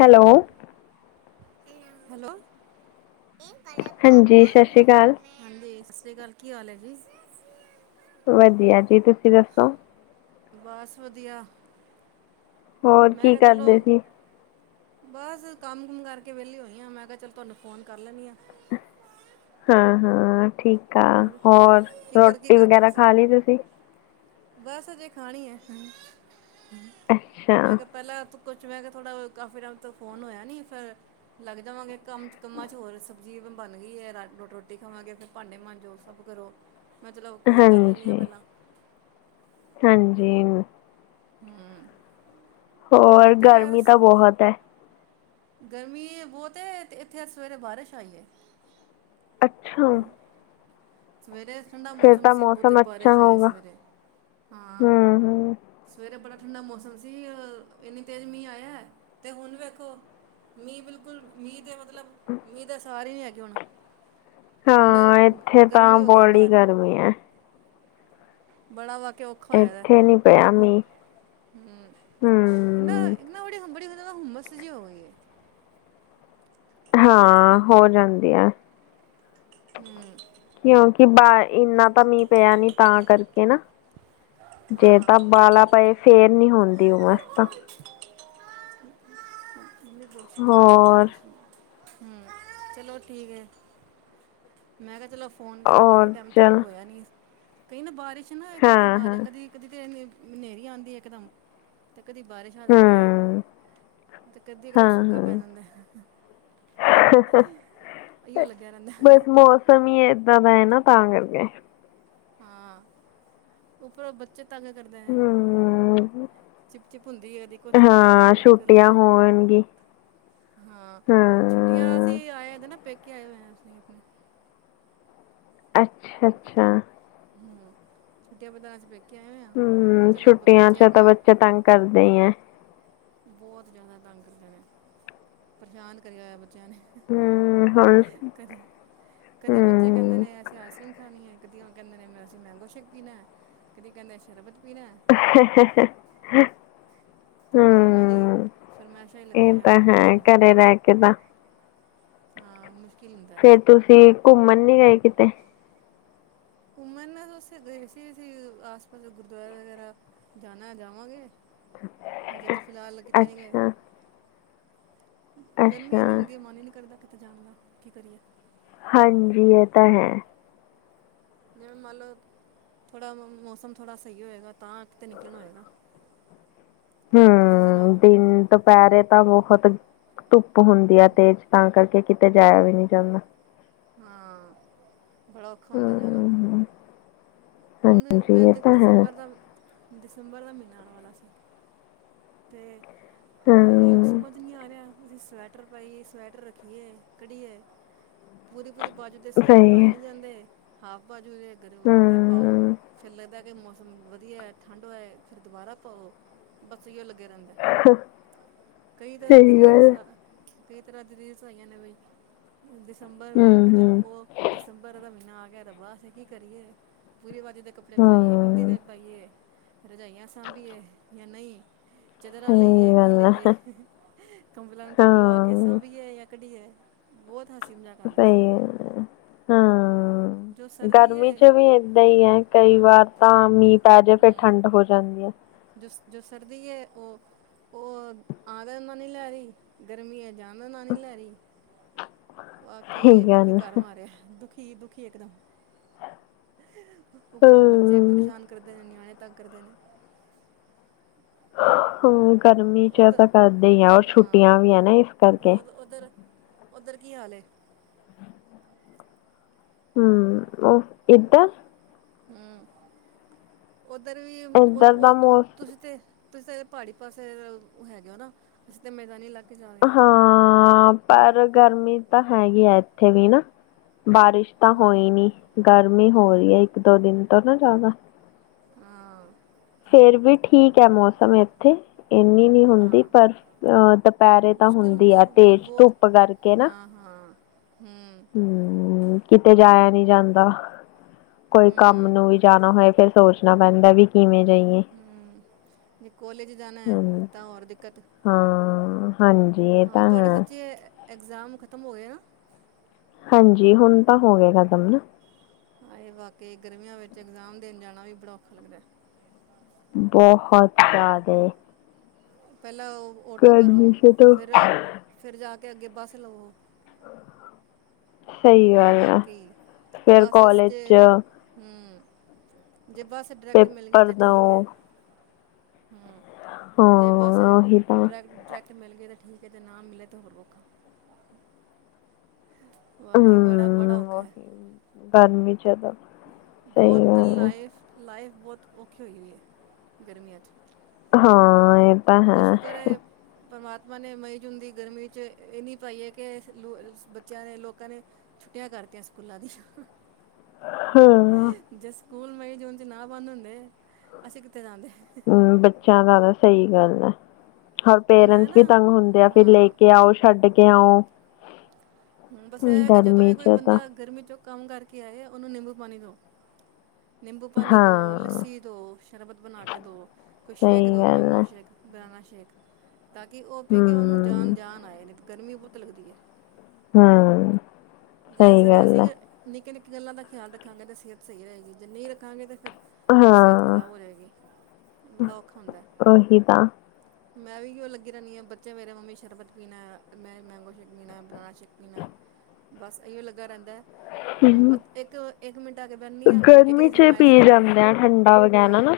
Hello hello ਹਾਂਜੀ ਸਤਿ ਸ਼੍ਰੀ ਅਕਾਲ ਹਾਂਜੀ ਸਤਿ ਸ੍ਰੀ ਅਕਾਲ ਕੀ ਹਾਲ ਹੈ ਜੀ। ਵਧੀਆ ਜੀ ਤੁਸੀਂ ਦੱਸੋ ਬਸ ਵਧੀਆ ਹੋਰ ਮੈਂ ਕੀ ਕਿਹਾ ਚਲੋ ਕਰਦੇ ਸੀ ਬਸ ਕੰਮ ਕੁਮ ਕਰਕੇ ਵਿਹਲੀ ਹੋਈ ਆ ਮੈਂ ਕਿਹਾ ਚੱਲ ਤੁਹਾਨੂੰ ਫੋਨ ਕਰ ਲੈਂਦੀ ਹਾਂ। ਹਾਂ ਹਾਂ ਠੀਕ ਆ ਔਰ ਹੋਰ ਕੀ ਕਰ ਕੀ ਰੋਟੀ ਕਰਦੇ ਵਗੈਰਾ ਤੁਸੀਂ ਖਾ ਲਈ ਤੁਸੀ, ਬਸ ਅਜੇ ਖਾਣੀ ਹੈ ਅੱਛਾ ਮੈਂ ਕਿਹਾ ਪਹਿਲਾਂ ਕੁਛ ਮੈਂ ਕਿਹਾ ਥੋੜ੍ਹਾ ਕਾਫੀ ਟਾਈਮ ਤੋਂ ਫੋਨ ਹੋਇਆ ਨੇ ਫਿਰ ਲੱਗ ਜਾਵਾਂਗੇ ਕੰਮ 'ਚ ਕੰਮਾਂ 'ਚ ਹੋਰ ਸਬਜ਼ੀ ਬਣ ਗਈ ਹੈ ਰੋਟੀ ਖਾਵਾਂਗੇ ਫਿਰ, ਭਾਂਡੇ ਮਾਂਜੋ ਸਭ ਕਰੋ ਮੈਂ ਚਲੋ ਕੋਲ ਕਰ ਲੈਂਦੀ ਹਾਂ ਹਾਂਜੀ ਪਹਿਲਾਂ ਹਾਂਜੀ ਹਮ ਹੋਰ ਗਰਮੀ ਤਾਂ ਬਹੁਤ ਹੈ। ਗਰਮੀ ਬਹੁਤ ਅਤੇ ਇੱਥੇ ਅੱਜ ਸਵੇਰੇ ਬਾਰਿਸ਼ ਆਈਏ ਅੱਛਾ ਸਵੇਰੇ ਠੰਢਾ ਫਿਰ ਮੌਸਮ ਤਾਂ ਸੀ ਬਹੁਤ ਮੌਸਮ ਅੱਛਾ ਬਾਰਿਸ਼ ਆਈ ਹੈ ਹੋਊਗਾ ਸਵੇਰੇ ਹਾਂ ਹਮ ਹਮ ਸਵੇਰੇ ਬੜਾ ਠੰਡਾ ਮੌਸਮ ਸੀ। ਇੰਨੀ ਤੇਜ਼ ਮੀਂਹ ਆਇਆ ਤੇ ਹੁਣ ਵੇਖੋ। ਮੀਂਹ ਬਿਲਕੁਲ ਮੀਂਹ ਦੇ ਮਤਲਬ। ਮਤਲਬ ਮੀਂਹ ਤਾਂ ਸਾਰੇ ਨੀ ਹੈਗੇ ਹੁਣ ਹੁਣ। ਹਾਂ ਇੱਥੇ ਤਾਂ ਗਰਮੀ ਹੋ ਗਈ ਵਾਲੀ ਬਾਹਰ ਗਰਮੀ ਹੈ। ਬੜਾ ਬਾਕੀ ਔਖਾ ਹੋਇਆ ਦਾ ਇੱਥੇ ਨੀ ਪਿਆ ਹੋ ਮੀਂਹ ਹੂੰ ਇਹ ਨਾ। ਹਮ ਇਹ ਨਾ ਬੜੀ ਬੜੀ ਹੁੰਮਸ ਜੀ ਹੋ ਗਈ ਹੈ। ਹਾਂ ਹੋ ਜਾਂਦੀ ਆ। ਹੂੰ। ਕਿਉਂਕਿ ਬਾਹਰ ਇੰਨਾ ਤਾਂ ਮੀਂਹ ਪਿਆ ਨੀ ਤਾਂ ਕਰਕੇ ਨਾ। ਜੇ ਹਾਂ ਤਾਂ ਬਾਲਾ ਪਏ ਫੇਰ ਨੀ ਹੁੰਦੀ ਉਮਸ ਤਾਂ। [unintelligible] ਹੂੰ, ਹੋਰ ਚਲੋ ਠੀਕ ਐ, ਮੈਂ ਕਿਆ ਚਲੋ ਫੋਨ ਕਰਾਂ ਕਾਫੀ ਔਰ ਟਾਈਮ ਤੋਂ ਚਲ ਹੋਇਆ ਨਈ। ਕਈ ਨਾ ਬਾਰਿਸ਼ ਨਾ ਇਥੇ ਇਥੇ ਹਾਂ ਹਾਂ ਬਾਹਰ ਕਦੀ ਕਦੀ ਤੇ ਇਹਨੇ ਨੇਰੀ ਆਂਦੀ ਇੱਕਦਮ ਤੇ ਕਦੀ ਬਾਰਿਸ਼ ਆ ਜਾਂਦੀ ਏ। ਹਮ ਤੇ ਕਦੀ ਇਕਦਮ ਹਾਂ ਸੁੱਕਾ ਪੈ ਜਾਂਦਾ ਐ। ਹਾਂ ਅਈਓ ਲੱਗਿਆ ਰਹਿੰਦਾ। ਸਮੀ ਏਦਾਂ ਦਾ ਐ ਨਾ ਤਾਂ ਕਰਕੇ। ਹਾਂ, ਉੱਪਰੋਂ ਬੱਚੇ ਤੰਗ ਕਰਦੇ ਨੇ। ਹਮ ਚਿਪ-ਚਿਪ ਹੁੰਦੀ ਏ, ਕਦੀ ਕੁਛ ਕਰੋ, ਕਦੀ ਹਾਂ ਕੁਛ ਛੁੱਟੀਆਂ ਕਰੋ। ਹੋਣਗੀ ਹਾਂ, ਛੁੱਟੀਆਂ ਹਾਂ ਅਸੀ ਆਏਦੇ ਨਾ ਪੇਕੇ ਆਏ ਹੋਏ ਅਸੀ ਅਪਣੇ। ਅੱਛਾ-ਅੱਛਾ। ਹੂੰ, ਛੁੱਟੀਆਂ ਬਿਤਾਉਣ ਚ ਪੇ ਹੂੰ, ਛੁੱਟੀਆਂ ਚ ਤਾਂ ਬੱਚੇ ਤੰਗ ਕਰਦੇ ਈ ਐ। ਬਹੁਤ ਜੈਦਾ ਤੰਗ ਕਰਦੇ ਨੇ ਪਰੇਸ਼ਾਨ ਕਰਿਆ ਹੋਇਆ ਬੱਚਿਆਂ ਨੇ। ਹਮ ਹੁਣ ਕਦੀ, ਕਦੀ ਬੱਚੇ ਕਹਿੰਦੇ ਹਮ ਨੇੇ ਆ ਆਈਸ ਕਰ੍ਰੀਮ ਖਾਣੀ ਐ, ਕਦੀ ਉਹ ਕਹਿੰਦੇ ਨੇ ਮੈਂ ਅਸੀਂ ਮੈਂਗੋ ਸ਼ੇਕ ਪੀਣਾ ਐ, ਕਦੀ ਕਹਿੰਦੇ ਸ਼ਰਬਤ ਪੀਣਾ ਐ। [unintelligible] ਤੇ ਬਸ ਉਹਨਾਂ ਦੀ ਹੂੰ, ਫਰਮਾਇਸ਼ਾਂ ਹੀ ਲੱਗੀਆਂ ਇਹ ਹੋਈਆਂ ਤਾਂ ਪੂਰਾ ਹੈ ਕਰਨ ਘਰੇ ਰਹਿ ਕੇ ਤਾਂ ਹਾਂ, ਮੁਸ਼ਕਿਲ ਹੁੰਦਾ। ਫੇਰ ਤੁਸੀਂ ਘੁੰਮਣ ਨੀ ਗਏ ਕਿਤੇ। ਘੁੰਮਣ ਅਸੀਂ ਗਏ ਸੀ ਅਸੀਂ ਆਸ ਪਾਸ ਦੇ ਗੁਰਦੁਆਰੇ ਵਗੈਰਾ ਜਾਣਾ ਜਾਵਾਂਗੇ, ਹਜੇ ਤੇ ਫਿਲਹਾਲ ਕਿਤੇ ਨੀ ਗਏ। ਅੱਛਾ ਗਰਮੀ ਅੱਛਾ ਇੰਨੀ ਹੁੰਦੀ ਐ, ਮਨ ਈ ਨਈ ਕਰਦਾ ਕਿਤੇ ਜਾਣ ਦਾ ਕੀ ਕਰੀਏ। ਹਾਂਜੀ, ਇਹ ਤਾਂ ਹੈ। ਜਿਵੇਂ ਮੰਨ ਲੳ ਥੋੜਾ ਮ ਮੌਸਮ ਥੋੜਾ ਸਈ ਹੋਏਗਾ ਤਾਂ ਕਿਤੇ ਨਿਕਲਣ ਹੋਏਗਾ। ਤੁਸੀਂ ਹੂੰ, ਸੁਣਾਓ ਦਿਨ ਦੁਪਹਿਰੇ ਤਾਂ ਬਹੁਤ ਖਤ ਧੁੱਪ ਹੁੰਦੀ ਆ ਤੇਜ਼ ਤਾਂ ਕਰਕੇ ਕਿਤੇ ਜਾਇਆ ਵੀ ਨਈ ਜਾਂਦਾ। ਹਾਂ, ਬੜਾ ਓਖਾ ਹੁੰਦਾ ਜਾਣਾ। ਹੂੰ ਹੁਣ ਹਾਂਜੀ ਦੁਪਹਿਰ ਇਹ ਦੇਖ ਤਾਂ ਹੈ ਦਸੰਬਰ ਦਾ, ਦਸੰਬਰ ਦਾ ਮਹੀਨਾ ਆਉਣ ਵਾਲਾ ਸੀ ਤੇ ਓਰ ਲੋਕ ਹੂੰ ਸਮਝ ਨਈ ਆ ਰਿਆ ਐ, ਅਸੀਂ ਸਵੈਟਰ ਪਾਈਏ, ਸਵੈਟਰ ਰੱਖੀਏ ਕੱਢੀਏ। ਪੂਰੀ-ਪੂਰੀ ਬਾਜੂ ਤੇ ਸੂਟ ਸਹੀ ਪਾਏ ਹੈ ਨੀ ਜਾਂਦੇ, ਹਾਫ ਬਾਜੂ ਦੇ ਗਰੋ ਤੇ ਪਾਓ। ਹੂੰ ਫਿਰ ਲੱਗਦਾ ਕਿ ਮੌਸਮ ਵਦੀਆ ਐ, ਠੰਡ ਵੈ, ਫਿਰ ਦੁਬਾਰਾ ਪਾਓ। ਸਈਉ ਲੱਗੇ ਰਹਿੰਦਾ, ਕਈ ਤਾਂ ਅਦੀ ਸਹੀ ਰਿਲਸ ਗੱਲ ਆ ਕਈ ਤਰਾਂ ਦੀ ਰੀਲਸ ਆਈਆਂ ਨੇ ਵੀ ਦਸੰਬਰ ਹੂੰ ਵੇ ਜਾਂ ਹੂੰ ਉਹ ਦਸੰਬਰ ਦਾ ਮਹੀਨਾ ਆ ਗਿਆ ਹੈ। ਰੱਬਾ ਅਸੀਂ ਕੀ ਕਰੀਏ ਪੂਰੀ ਬਾਜ਼ੂ ਦੇ ਕੱਪੜੇ ਪਾਈਏ, ਅੱਧੀ ਹੂੰ ਦੇ ਪਾਈਏ, ਰਜਾਈਆਂ ਸਾਂਬੀਏ ਯਾ ਨਈ। ਚਦਰਾ ਲਈਏ, ਸਹੀ ਕੀ ਗੱਲ ਲਈਏ, ਹੈ ਕੰਬਲਾ ਨੂੰ ਧੁੱਪ ਲਵਾ ਕੇ ਹਾਂ ਸਾਂਬੀਏ ਯਾ ਕਢੀਏ ਬਹੁਤ ਹਸੀ ਮਜਾਕ ਸਈ ਐ, ਹਾਂ। ਜੋ ਸਰਦੀ ਹੈ ਗਰਮੀ ਚ ਵੀ ਏਦਾ ਈ ਐ, ਕਈ ਹਾਂ ਵਾਰ ਤਾਂ ਮੀਹ ਪੈ ਜੇ ਫਿਰ ਠੰਡ ਹੋ ਜਾਂਦੀ ਐ। ਜੋ, ਜੋ ਸਰਦੀ ਐ ਉਹ, ਉਹ [unintelligible] ਲੈ ਰਈ ਗਰਮੀ ਐ ਜਾ ਮੈਂ ਮਨ ਨੀ ਲੈ ਰੀ ਸਹੀ ਬਾਕੀ ਦੁਖੀ ਗੱਲ ਕਰ ਹਮ ਮਾਰਯਾ, ਦੁਖੀ, ਦੁਖੀ ਇਕ ਦਮ ਉਪਰੋ ਬੱਚੇ ਪਰੇਸ਼ਾਨ ਕਰਦੇ ਨੇ, ਨਿਆਣੇ ਤਂਗ ਕਰਦੇ ਨੇ ਹੂੰ, ਗਰਮੀ ਚ ਐ, ਉਧਰ ਤਾਂ ਕਰਦੇ ਈ ਆ ਓਰ ਹਾਂ ਛੁਟੀਆਂ ਵੀ ਐ ਨਾ ਇਸ ਔਰ ਕਰਕੇ ਉਧਰ- ਉਧਰ ਕੀ ਹਾਲ ਹੂ ਉਹ ਇਦਰ ਹੂੰ ਉੱਧਰ ਵੀ ਉਹ ਇੱਧਰ ਦਾ ਮੌਸਮ ਤੁਸੀਂ ਤੇ। ਤੁਸੀਂ ਤਾਂ ਪਹਾੜੀ ਪਾਸੇ ਦੇ ਹੈਗੇ ਉਹ ਨਾ ਅਸੀਂ ਤੇ ਮੈਦਾਨੀ ਇਲਾਕੇ। 'ਚ ਆ ਗਏ ਹਾਂ ਪਰ ਗਰਮੀ ਤਾਂ ਹੈਗੀ ਹੈ ਇੱਥੇ ਵੀ ਨਾ। ਬਾਰਿਸ਼ ਤਾਂ ਹਾਂ ਹੋਈ ਨਹੀਂ ਗਰਮੀ ਹੋ ਰਹੀ ਹੈ। ਇੱਕ ਦੋ ਦਿਨ ਤੋਂ ਨਾ ਜ਼ਿਆਦਾ। ਹਾਂ। ਫੇਰ ਵੀ ਠੀਕ ਹੈ। ਮੌਸਮ ਇਥੇ ਇਨੀ ਨੀ ਹਾਂ ਹੁਦੀ ਹਾਂ ਪਰ ਅ ਦੁਪਹਿਰੇ ਤਾਂ ਮੁਸ਼ਕਿਲ ਹੁਦੀ ਹੁੰਦੀ ਆ ਹੈ ਤੇਜ ਬਹੁਤ ਧੁੱਪ ਕਰਕੇ ਨਾ ਹਾਂ ਹੂ- ਹਮ ਕਿਤੇ ਜਾਇਆ ਨਹੀ ਜਾਦਾ ਕੋਈ ਕੰਮ ਹਮ ਨੂੰ ਵੀ ਜਾਣਾ ਹੋਏ ਫਿਰ ਸੋਚਣਾ ਪੈਦਾ ਵੀ ਕਿਵੇ ਹੂ ਜੇ ਕੋਲੇਜ ਜਾਣਾ ਹੈ। ਹਾਂ ਤਾਂ ਹੋਰ ਦਿਕਤ ਹਾਂ ਹਾਂਜੀ ਇਹ ਤਾ ਹੈ। ਇਗਜ਼ਾਮ ਖਤਮ ਹੋ ਗਏ ਨਾ ਹਾਂਜੀ ਹੁਣ ਤਾਂ ਹੋ ਗ ਕਦਮ ਨਾ ਹਾਏ ਬਾਕੀ ਗਰਮੀਆਂ ਵਿਚ ਇਗਜ਼ਾਮ ਦੇਣ ਜਾਣਾ ਵੀ ਬੜਾ ਔਖਾ ਲਗਦਾ ਬਹੁਤ ਜਿਆਦਾ ਪਹਿਲਾਂ ਉਹ ਆਟੋ ਕਰੋ ਗਰਮੀ ਸੇ ਤਾਂ ਫਿਰ- ਫਿਰ ਜਾ ਕੇ ਅਗੇ ਬਸ ਲਵੋ ਸਹੀ ਉਹ ਗੱਲ ਆ ਬਾਕੀ ਫਿਰ ਬੱਸ ਕਾਲਜ 'ਚ ਜੇ ਹੂ ਜੇ ਬਸ ਡਾਇਰੈਕਟ ਮਿਲ ਗਈ ਪੇਪਰ ਤਾਂ ਠੀਕ ਹੈ। ਦਓ ਹਮ ਜੇ ਬਸ ਹਾਂ ਉਹੀ ਤਾਂ ਡਰੈਕ- ਡਰੈਕ ਮਿਲ ਗਏ ਤਾਂ ਠੀਕ ਹੈ। ਅਤੇ ਨਾ ਮਿਲੇ ਤੇ ਹੋਰ ਔਖਾ ਹਮ [unintelligible] ਵਾਕਈ ਬੜਾ- ਬੜਾ ਹਮ ਔਖਾ ਹੈ। ਉਹੀ ਗਰਮੀ ਜ਼ਿਆਦਾ ਸਹੀ ਬਹੁਤ ਗੱਲ ਆ ਲਾਈਫ ਲਾਈਫ ਬਹੁਤ ਔਖੀ ਹੋਈ- ਹੋਈ ਹੈ। ਗਰਮੀਆ 'ਚ ਹਾਂ- ਤਾਂ ਹੈ ਉਹਦਾ ਸ਼ੁਕਰ ਹੈ। ਪਰਮਾਤਮਾ ਨੇ ਮਈ ਜੂਨ ਦੀ ਗਰਮੀ 'ਚ ਇਹ ਨੀ ਪਾਈ ਹੈ। ਕਿ ਬਚਿਆ ਨੇ ਲੋਕਾ ਨੇ ਛੁਟੀਆ ਕਰਤੀਆ ਸਕੂਲਾ ਦੀਆ ਹਾਂ ਜੇ ਸਕੂਲ ਮਈ ਜੂਨ 'ਚ ਨਾ ਬੰਦ ਹੁੰਦੇ ਅਸੀ ਕਿਥੇ ਜਾਦੇ ਹਮ ਬਚਿਆਂ ਦਾ ਤਾਂ ਸਹੀ ਗਲ ਹੈ। ਹੋਰ ਹੁਣ ਇਹ ਪੇਰੈਟਸ ਵੀ ਨਾ ਤੰਗ ਹੁੰਦੇ ਆ ਫਿਰ ਲੈ ਹਾਂ ਕੇ ਆਓ ਛੱਡ ਕੇ ਆਓ ਬਸ ਇਹ ਕਿ ਜਦੋ ਗਰਮੀ ਵੀ ਕੋਈ ਚ ਤਾਂ ਬੰਦਾ ਗਰਮੀ ਚੋ ਕਮ ਕਰਕੇ ਆਏ ਉਹਨੂੰ ਨਿਬੂ ਪਾਣੀ ਦਉ ਨਿਬੂ ਪਾਨੀ ਦੋ ਹਾਂ ਲਸੀ ਦੋ ਸ਼ਰਬਤ ਬਣਾ ਕੇ ਦੋ ਕੋਈ ਸਹੀ ਸ਼ੇਕ ਦੋ ਗੱਲ ਮੈਗੋ ਹੈ ਸ਼ੇਕ ਬਨਾਨਾ ਸ਼ੇਕ ਤਾਂ ਕਿ ਉਹ ਪੀ ਕੇ ਉਹਨੂੰ ਜਾਨ ਹਮ ਜਾਨ ਆਏ ਨੇ ਗਰਮੀ ਬਹੁਤ ਲਗਦੀ ਹੈ। ਹਾ- ਜੇ ਸਰ ਅਸੀ ਨਿਕੇ- ਨਿਕੇ ਗਲਾ ਦਾ ਖਿਆਲ ਰੱਖਾਂਗੇ ਤਾਂ ਸਿਹਤ ਸਹੀ ਰਹੇਗੀ ਜੇ ਨਹੀ ਰਖਾਗੇ ਤਾਂ ਫਿਰ ਸਿਹਤ ਹਾਂ ਖਰਾਬ ਹੋ ਜਾਏਗੀ ਬੜਾ ਔਖਾ ਹੁੰਦਾ ਉਹੀ ਤਾਂ ਮੈਂ ਵੀ ਉਹਓ ਲੱਗੀ ਰਹਿੰਦੀ ਹਾਂ ਬੱਚੇ ਮਰੇਮੀ ਸ਼ਰਬਤ ਪੀਣਾ ਹੈ ਮੈਂ ਮੈਂਗੋ ਸ਼ੇਕ ਪੀਣਾ ਹੈ ਬਨਣਾ ਸ਼ੇਕ ਬਸ ਇਹੀਓ ਲੱਗਾਿਆ ਰਹਿੰਦਾ ਹਮ, ਅ ਇੱਕ ਇੱਕ ਮਿੰਟ ਆ ਕੇ ਬਣਨੀ ਆ ਇੱਕ ਗਰਮੀ ਦੀ ਚ ਫਰਮਾਇਸ਼ ਪੀ ਆਉਂਦੀ ਆ ਜਾਂਦੇ ਠੰਡਾ ਵਗੈਰਾ ਹਾਂ ਨਾ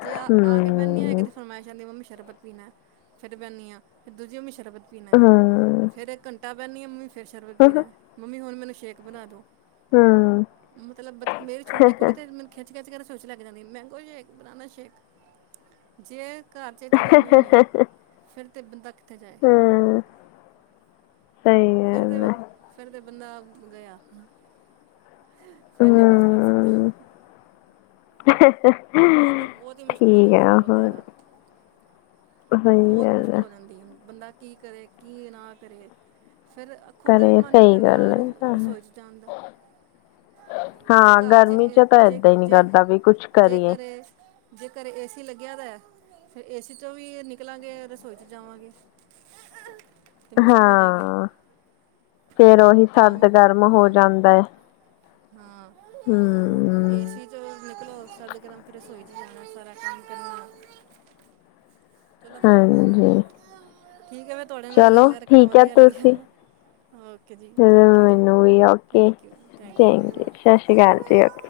ਜੇ ਆ ਆ ਕੇ ਬਹਿੰਦੀ ਆ ਹਮ ਕਿਤੇ ਫਰਮਾਇਸ਼ ਜਾਂਦੀ ਮੰਮੀ ਸ਼ਰਬਤ ਪੀਣਾ ਫਿਰ ਬੈਂਨ ਹ ਆ ਫਿਰ ਦੂਜੀ ਮੈਂ ਸ਼ਰਬਤ ਪੀਣਾ ਹਮ ਫਿਰ ਇੱਕ ਘੰਟਾ ਪਹਿਨਦੀ ਹੈ ਮੰਮੀ ਫਿਰ ਸ਼ਰਬਤ ਪੀਣਾ ਮੰਮੀ ਹੁਣ ਮੈਨੂੰ ਸ਼ੇਕ ਬਣਾ ਦਿਉ ਹਮ ਮਤਲਬ ਮੇਰੀ ਛੋਟੀ ਹਮ, ਕੁੜੀ ਤੇ ਮੇਂ ਖਿੱਚ ਖਿੱਚ ਕੇ ਰਸੋਈ ਚ ਲਕੇ ਜਾਂਦੀ ਏ ਮੈਂਗੋ ਸ਼ੇਕ ਬਨਾਨਾ ਸ਼ੇਕ ਜੇ ਘਰ ਚ ਚੀਜ਼ਾਂ ਨਹੀਂ ਨੇ ਫਿਰ ਤੇ ਬੰਦਾ ਕਿੱਥੇ ਜਾਏ ਹਮ ਫਿਰ ਤੇ ਹੈ ਫਿਰ ਤੇ ਬੰਦਾ ਗਿਆ ਫਿਰ ਨੀ ਉਹ ਕੁਛ ਕਰ ਸਕਦਾ ਹਮ, ਬਹੁਤ ਬਹੁਤ ਹੀ ਮੁਸ਼ਕਿਲ ਹੋ ਠੀਕ ਜਾਂਦੀ ਆ ਬਹੁਤ ਹੋਰ ਜ਼ਿਆਦਾ ਸਹੀ ਬਹੁਤ ਗੱਲ ਮੁਸ਼ਕਿਲ ਹੋ ਜਾਦੀ ਹੈ। ਹੁਣ ਬੰਦਾ ਕੀ ਕਰੇ ਕੀ ਨਾ ਕਰੇ ਫਿਰ ਖੁਦ ਦਾ ਵੀ ਕਰੇ ਮਨ ਨਹੀ ਸਹੀ ਕਰਦਾ ਗੱਲ ਹੈ ਰਸੋਈ 'ਚ ਜਾਣ ਦਾ ਜੇ ਹਾਂ ਘਰ ਗਰਮੀ ਚ ਚਚ ਤਾਂ ਜੇ ਏਦਾਂ ਹੀ ਨਹੀਂ ਜੇ ਕਰਦਾ ਵੀ ਕੁਛ ਜੇ ਕਰੀਏ ਘਰੇ ਜੇ ਘਰੇ ਏ ਸੀ ਲੱਗਿਆ ਤਾਂ ਫਿਰ ਏ ਸੀ 'ਚ ਵੀ ਨਿਕਲਾਂਗੇ ਰਸੋਈ 'ਚ ਜਾਵਾਗੇ। ਜਾਏਗੀ ਹਾਂ ਫੇਰ ਉਹੀ ਤਾਂ ਸਰਦ ਵੀ ਗਰਮ ਹੋ ਹਾਂ ਜਾਂਦਾ ਹੈ। ਹਾਂ ਹਮ ਏਸੀ ਚ ਨਿਕਲੋ ਸਰਦ ਗਰਮ ਫਿਰ ਰਸੋਈ ਚ ਜਾਣਾ ਸਾਰਾ ਕੰਮ ਕਰਨਾ ਚਲੋ ਫਿਰ ਹਾਂਜੀ ਠੀਕ ਆ ਮ ਤੁਹਾਡੇ ਨਾਲ ਚਲੋ ਗੱਲ ਕਰ ਕਿਹੜਾ ਠੀਕ ਹੈ ਵਧੀਆ ਲੱਗਿਆ ਤੁਸੀਂ ਵ ਅਹ ਓਕੇ ਜੀ ਥੈਂਕ ਯੂ ਜੀ ਮੈਨੂੰ ਵੀ okay thank you thank you ਜੀ ਸਤਿ ਸ਼੍ਰੀ ਅਕਾਲੀ ਓਕੇ